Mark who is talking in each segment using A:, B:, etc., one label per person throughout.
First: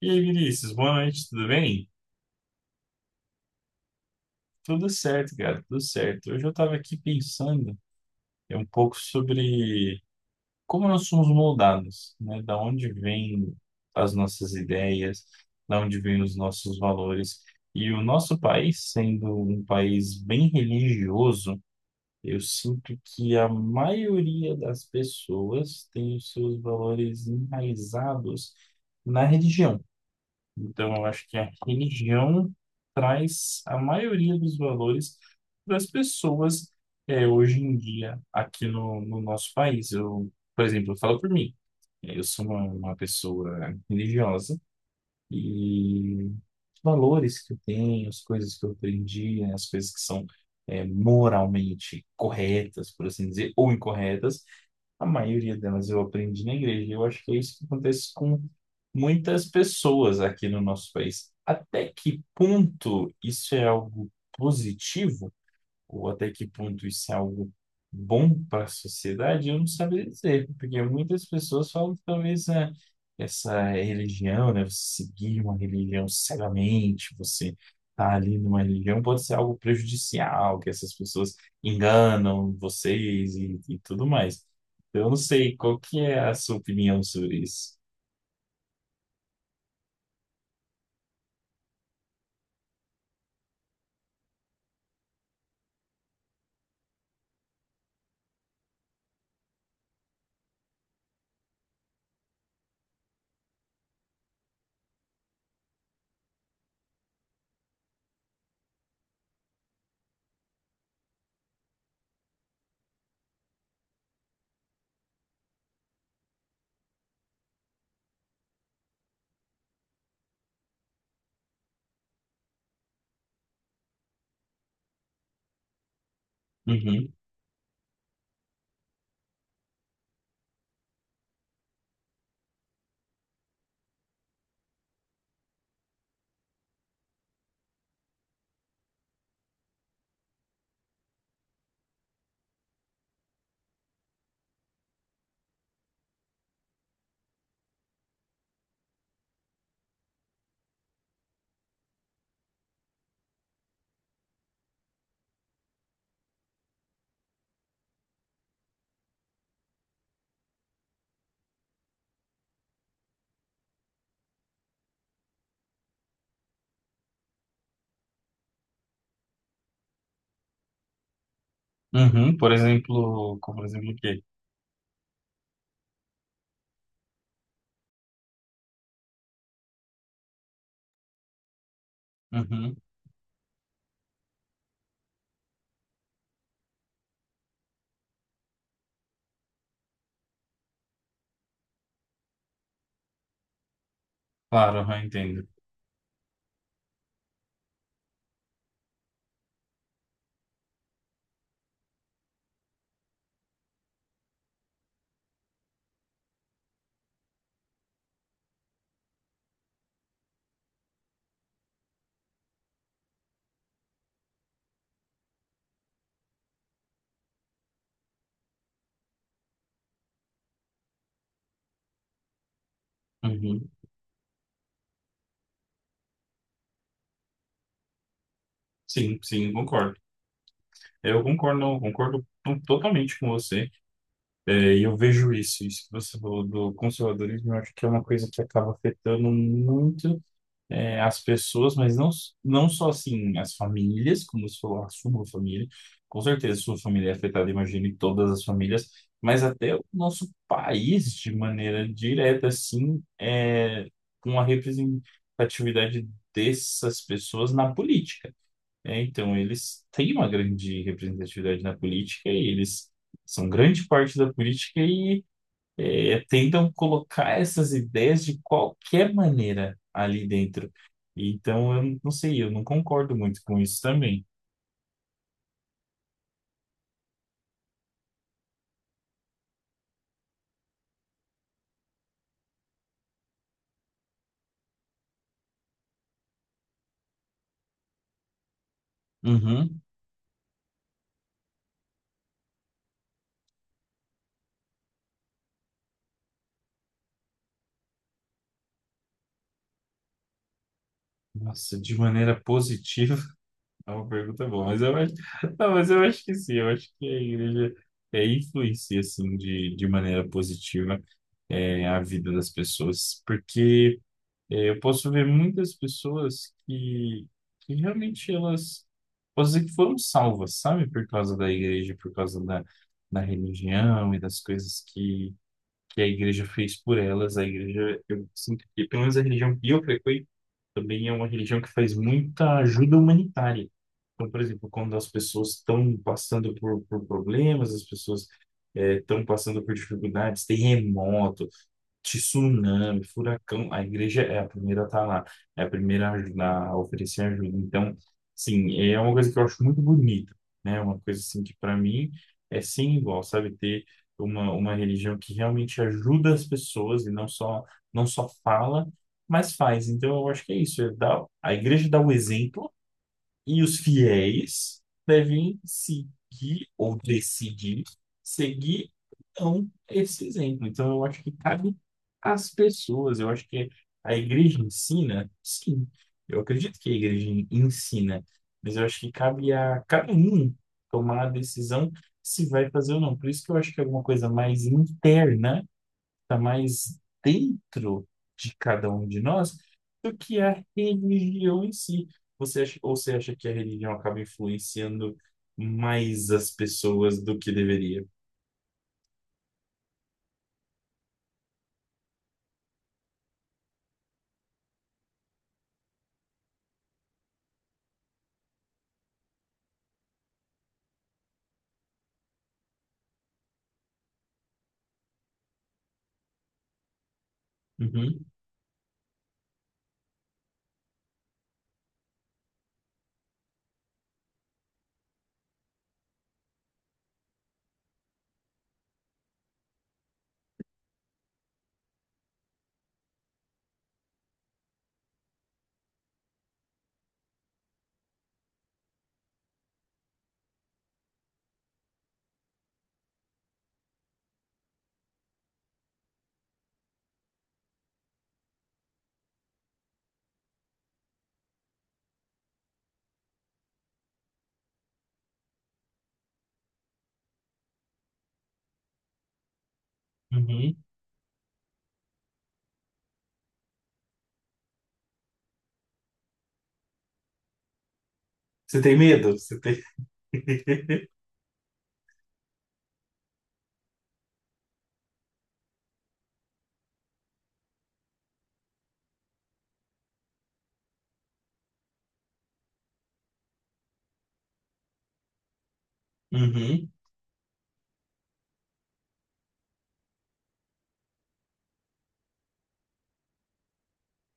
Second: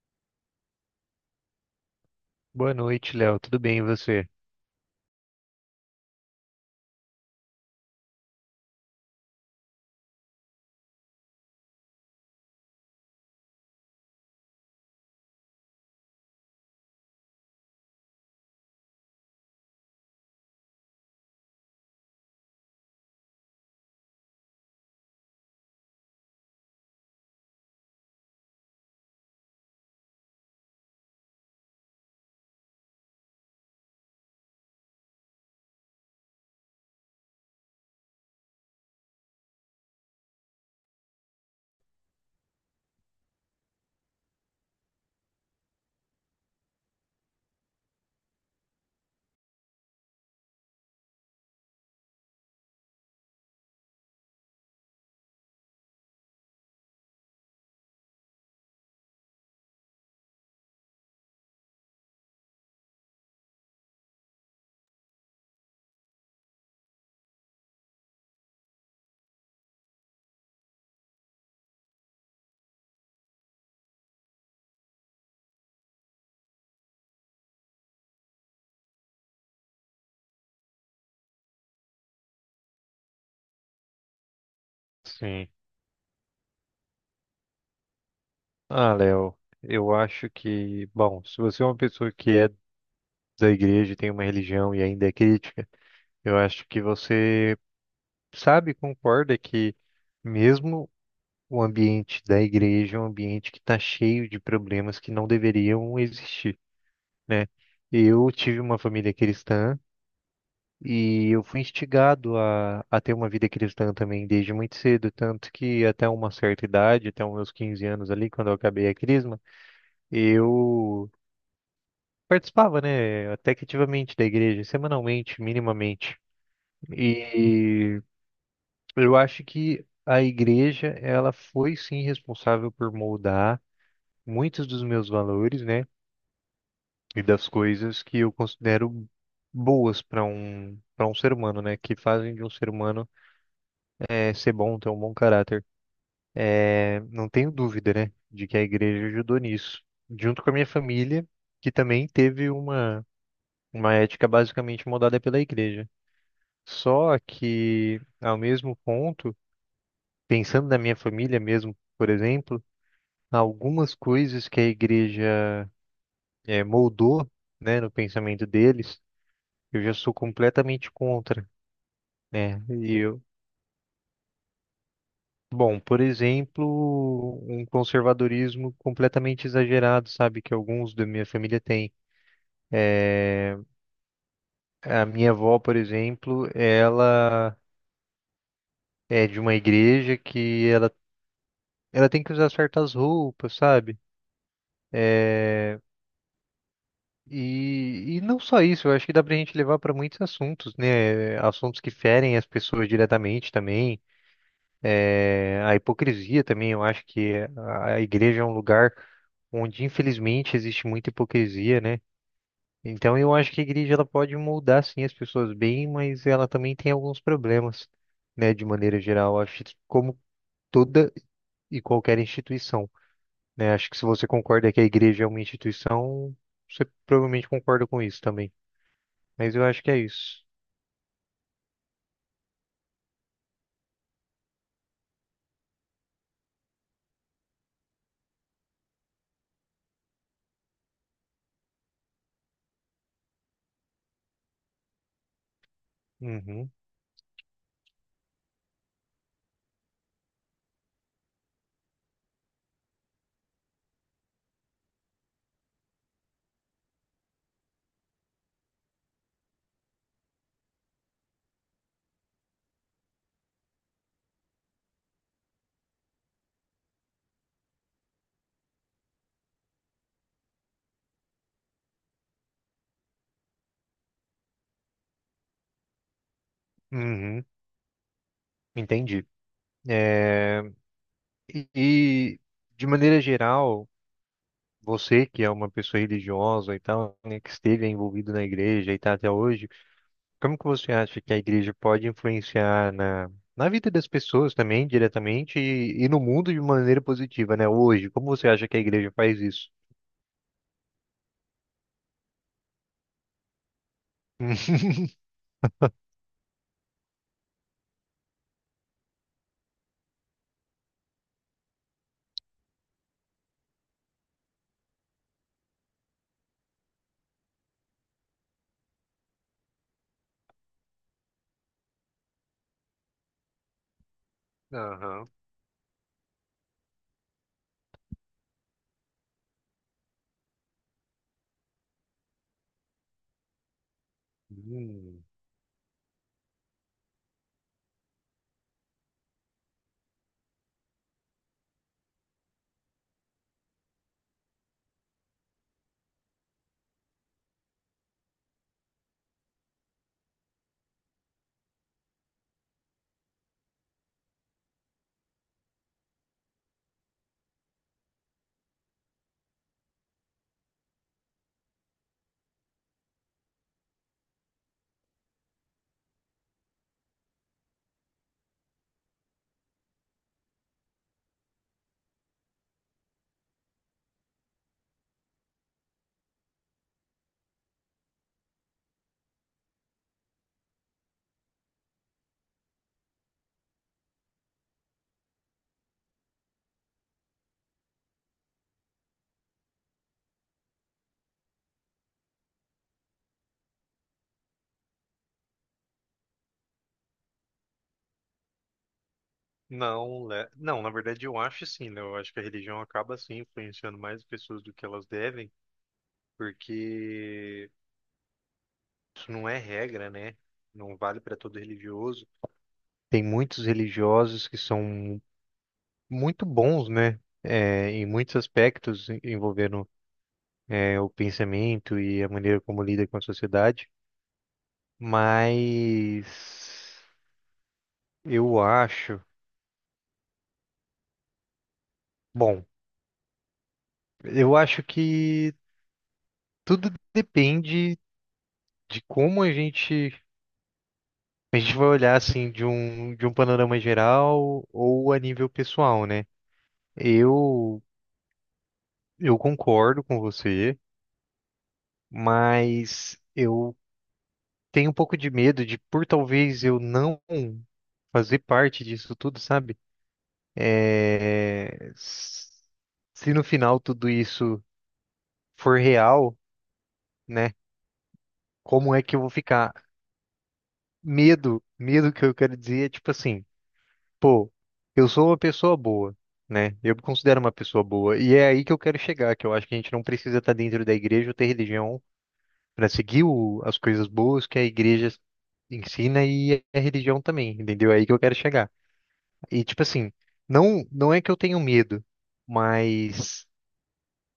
A: E aí, Vinícius, boa noite, tudo bem?
B: Boa noite, Léo. Tudo bem, e você?
A: Tudo certo, cara, tudo certo. Hoje eu estava aqui pensando um pouco sobre como nós somos moldados, né? Da onde vêm as nossas ideias, da onde vêm os nossos valores. E o nosso país, sendo um país bem religioso, eu sinto que a maioria das pessoas tem os seus valores enraizados na religião. Então, eu acho que a religião traz a maioria dos valores das pessoas hoje em dia aqui no nosso país. Eu, por exemplo, eu falo por mim, né? Eu sou uma pessoa religiosa, e os valores que eu tenho, as coisas que eu aprendi, né, as coisas que são moralmente corretas, por assim dizer, ou incorretas, a maioria delas eu aprendi na igreja. Eu acho que é isso que acontece com muitas pessoas aqui no nosso país. Até que ponto isso é algo positivo? Ou até que ponto isso é algo bom para a sociedade, eu não saberia dizer, porque muitas pessoas falam que, talvez, né, essa religião, né, você seguir uma religião cegamente, você estar ali numa religião pode ser algo prejudicial, que essas pessoas enganam vocês e tudo mais. Então, eu não
B: Sim.
A: sei qual que é a sua opinião sobre isso.
B: Ah, Léo, eu acho que, bom, se você é uma pessoa que é da igreja, e tem uma religião e ainda é crítica, eu acho que você sabe, concorda que mesmo o ambiente da igreja é um ambiente que está cheio de problemas que não deveriam existir, né? Eu tive uma família cristã. E eu fui instigado a ter uma vida cristã também desde muito cedo, tanto que até uma certa idade, até os meus 15 anos ali, quando eu acabei a crisma, eu participava, né, até que ativamente da igreja, semanalmente, minimamente.
A: Uhum,
B: E eu acho que a igreja, ela foi sim responsável por moldar muitos dos meus valores, né, e das coisas que eu considero boas para um ser humano, né, que fazem de um ser humano ser bom, ter um bom caráter. Não tenho dúvida, né, de que a igreja ajudou nisso, junto com a minha família, que também teve uma ética basicamente moldada pela igreja. Só que, ao mesmo ponto, pensando na minha família mesmo, por exemplo, algumas coisas que a igreja moldou, né, no pensamento deles, eu já sou completamente contra,
A: uhum, por
B: né? E eu,
A: exemplo, como por exemplo o quê?
B: bom, por exemplo, um conservadorismo completamente exagerado, sabe, que alguns da minha família têm.
A: Uhum,
B: é A minha avó, por exemplo, ela é de uma igreja que ela tem que usar certas roupas, sabe?
A: claro, eu entendo.
B: É, e não só isso, eu acho que dá pra gente levar para muitos assuntos, né? Assuntos que ferem as pessoas diretamente também. É, a hipocrisia também, eu acho que a igreja é um lugar onde infelizmente existe muita hipocrisia, né? Então eu acho que a igreja ela pode moldar sim as pessoas bem, mas ela também tem alguns problemas, né, de maneira geral. Acho que como toda e qualquer instituição,
A: Uhum,
B: né? Acho que se você concorda que a igreja é uma instituição, você provavelmente concorda com isso também.
A: sim, sim,
B: Mas eu acho que
A: concordo.
B: é isso.
A: Eu concordo, concordo totalmente com você. É, e eu vejo isso, isso que você falou do conservadorismo, eu acho que é uma coisa que acaba afetando muito as pessoas, mas não, não só assim as famílias, como você falou, a sua família, com certeza
B: Uhum,
A: sua família é afetada, imagine todas as famílias, mas até o nosso país de maneira direta, assim, é, com a representatividade dessas pessoas na política. É, então, eles têm uma grande representatividade na política e eles são grande parte da política e tentam colocar essas ideias de qualquer maneira ali dentro. Então, eu não sei, eu não concordo muito com isso também.
B: uhum, entendi. É, e, e, de maneira geral, você que é uma pessoa religiosa e tal, né, que esteve envolvido na igreja e está até hoje,
A: Uhum.
B: como que você acha que a igreja pode influenciar na na vida das pessoas também, diretamente, e no mundo de maneira positiva, né? Hoje, como você acha que a igreja faz isso?
A: Nossa, de maneira positiva, é uma pergunta boa, mas eu acho, não, mas eu acho que sim, eu acho que a igreja influencia, assim, de maneira positiva a vida das pessoas, porque é, eu posso ver muitas pessoas que realmente elas, posso dizer que foram salvas, sabe? Por causa da igreja, por causa da, da religião e das coisas
B: Aham.
A: que a igreja fez por elas. A igreja, eu sinto que, pelo menos a religião que eu frequento, também é uma religião que faz muita ajuda humanitária. Então, por exemplo, quando as
B: Hum.
A: pessoas estão passando por problemas, as pessoas estão passando por dificuldades, terremoto, tsunami, furacão, a igreja é a primeira a estar lá, é a primeira a ajudar, a oferecer ajuda. Então, sim, é uma coisa que eu acho muito bonita, né? Uma coisa assim que para mim é sem igual, sabe? Ter uma religião que realmente ajuda as pessoas e não só, não só fala, mas faz. Então, eu acho que é isso, é dar, a igreja dá o exemplo e os fiéis devem seguir ou decidir seguir então esse exemplo. Então, eu acho que cabe às pessoas. Eu acho que a igreja ensina, sim. Eu acredito que a igreja ensina, mas eu acho que cabe a cada um tomar a decisão se vai fazer ou não. Por isso que eu acho que é alguma coisa mais interna, está mais dentro de cada um de nós do que a religião em si. Você acha, ou você acha que a religião acaba influenciando mais as pessoas do que deveria?
B: Não, não, na verdade eu acho sim, né? Eu acho que a religião acaba sim influenciando mais as pessoas do que elas devem, porque isso não é regra, né? Não vale para todo religioso. Tem muitos religiosos que são muito bons, né? É, em
A: Uhum,
B: muitos aspectos envolvendo é, o pensamento e a maneira como lida com a sociedade, mas eu acho, bom, eu acho que tudo depende. De como a gente vai olhar assim de um panorama geral ou a nível pessoal, né? Eu eu concordo com você, mas eu tenho um pouco de medo de por talvez eu não fazer parte disso tudo, sabe?
A: uhum.
B: É, se no final tudo isso for real, né?
A: Você
B: Como
A: tem
B: é que eu vou
A: medo? Você
B: ficar?
A: tem...
B: Medo, medo que eu quero dizer é tipo assim. Pô, eu sou uma pessoa boa, né? Eu me considero uma pessoa boa. E é aí que eu quero chegar, que eu acho que a gente não precisa estar dentro da igreja ou ter religião para seguir as coisas boas que a igreja ensina e a
A: Uhum.
B: religião também, entendeu? É aí que eu quero chegar. E tipo assim, não, não é que eu tenho medo, mas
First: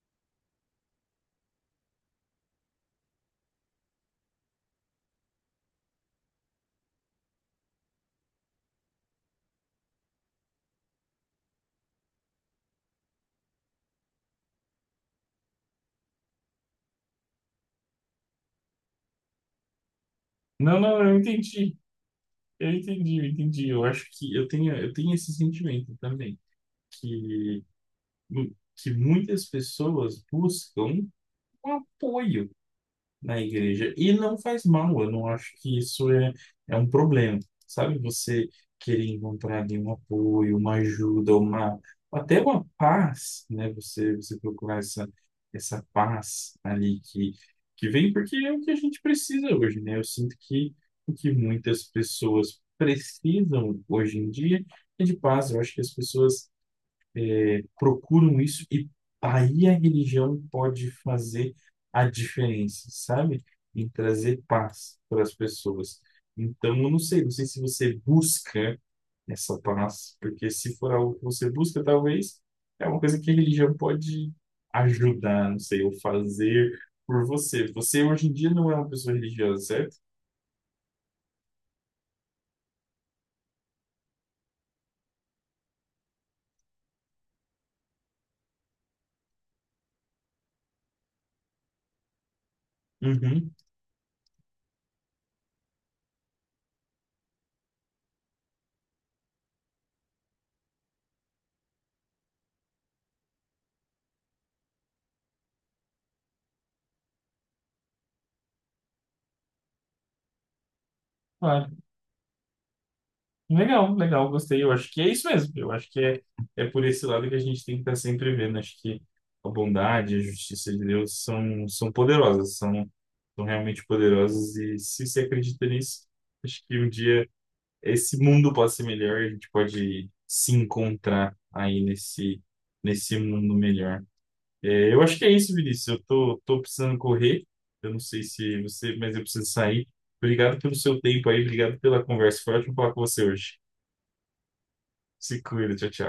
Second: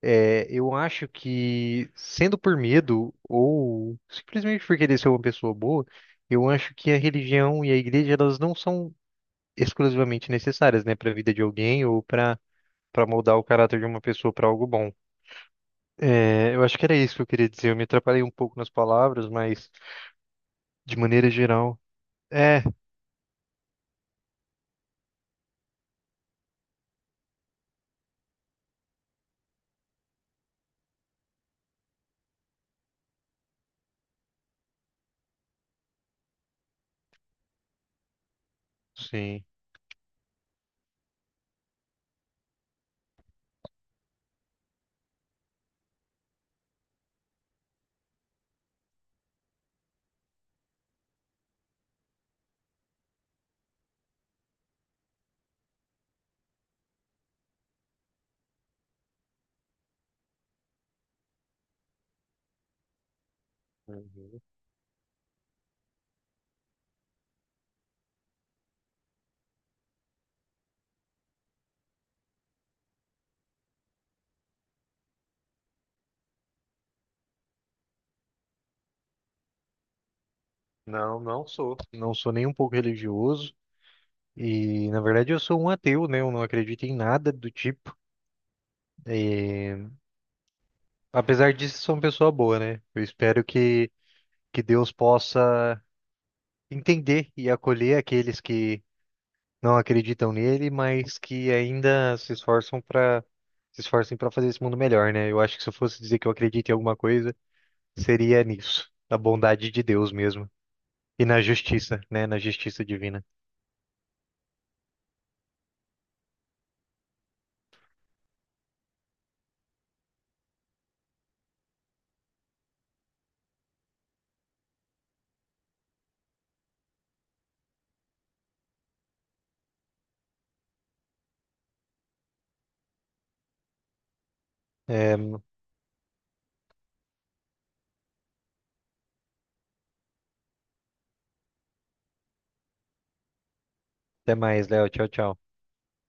B: é, eu acho que sendo por medo ou simplesmente por querer ser uma pessoa boa, eu acho que a religião e a igreja elas não são exclusivamente necessárias, né, para a vida de alguém ou para moldar o caráter de uma pessoa para algo bom. É, eu acho que era isso que eu queria dizer. Eu me atrapalhei um pouco nas palavras, mas
A: Não,
B: de
A: não, eu
B: maneira
A: entendi.
B: geral, é,
A: Eu entendi, eu entendi. Eu acho que eu tenho esse sentimento também, que, que muitas pessoas buscam um apoio na igreja. E não faz mal, eu não acho que isso é, é um problema, sabe? Você querer
B: sim.
A: encontrar ali um apoio, uma ajuda, uma, até uma paz, né? Você, você procurar essa, essa paz ali que vem, porque é o que a gente precisa hoje, né? Eu sinto que o que muitas pessoas precisam hoje em dia é de paz. Eu acho que as pessoas procuram isso e aí a religião pode fazer a diferença, sabe? Em trazer
B: Uhum.
A: paz para as pessoas. Então, eu não sei, não sei se você busca essa paz, porque se for algo que você busca, talvez é uma coisa que a religião pode ajudar, não sei, ou fazer por você. Você hoje em dia não é uma pessoa religiosa, certo?
B: Não, não sou. Não sou nem um pouco religioso. E, na verdade, eu sou um ateu, né? Eu não acredito em nada do tipo. É, apesar disso, sou uma pessoa boa, né? Eu espero
A: Uhum,
B: que Deus possa entender e acolher aqueles que não acreditam nele, mas que ainda se esforçam para se esforcem para fazer esse mundo melhor, né? Eu acho que se eu fosse dizer que eu acredito em alguma coisa, seria nisso, na bondade de Deus mesmo e na
A: claro.
B: justiça, né? Na justiça divina.
A: Legal, legal, gostei. Eu acho que é isso mesmo. Eu acho que é, é por esse lado que a gente tem que estar sempre vendo. Acho que a bondade, a justiça de Deus são, são poderosas, são, são realmente poderosas. E se você acredita nisso, acho que um dia esse mundo pode ser melhor e a gente pode se encontrar aí nesse, nesse mundo melhor. É, eu
B: É,
A: acho que é isso, Vinícius. Eu tô, tô precisando correr. Eu não sei se você, mas eu preciso sair. Obrigado pelo seu tempo aí, obrigado pela conversa. Foi ótimo falar com você hoje.
B: até mais, Léo. Tchau, tchau.
A: Se cuida, tchau, tchau.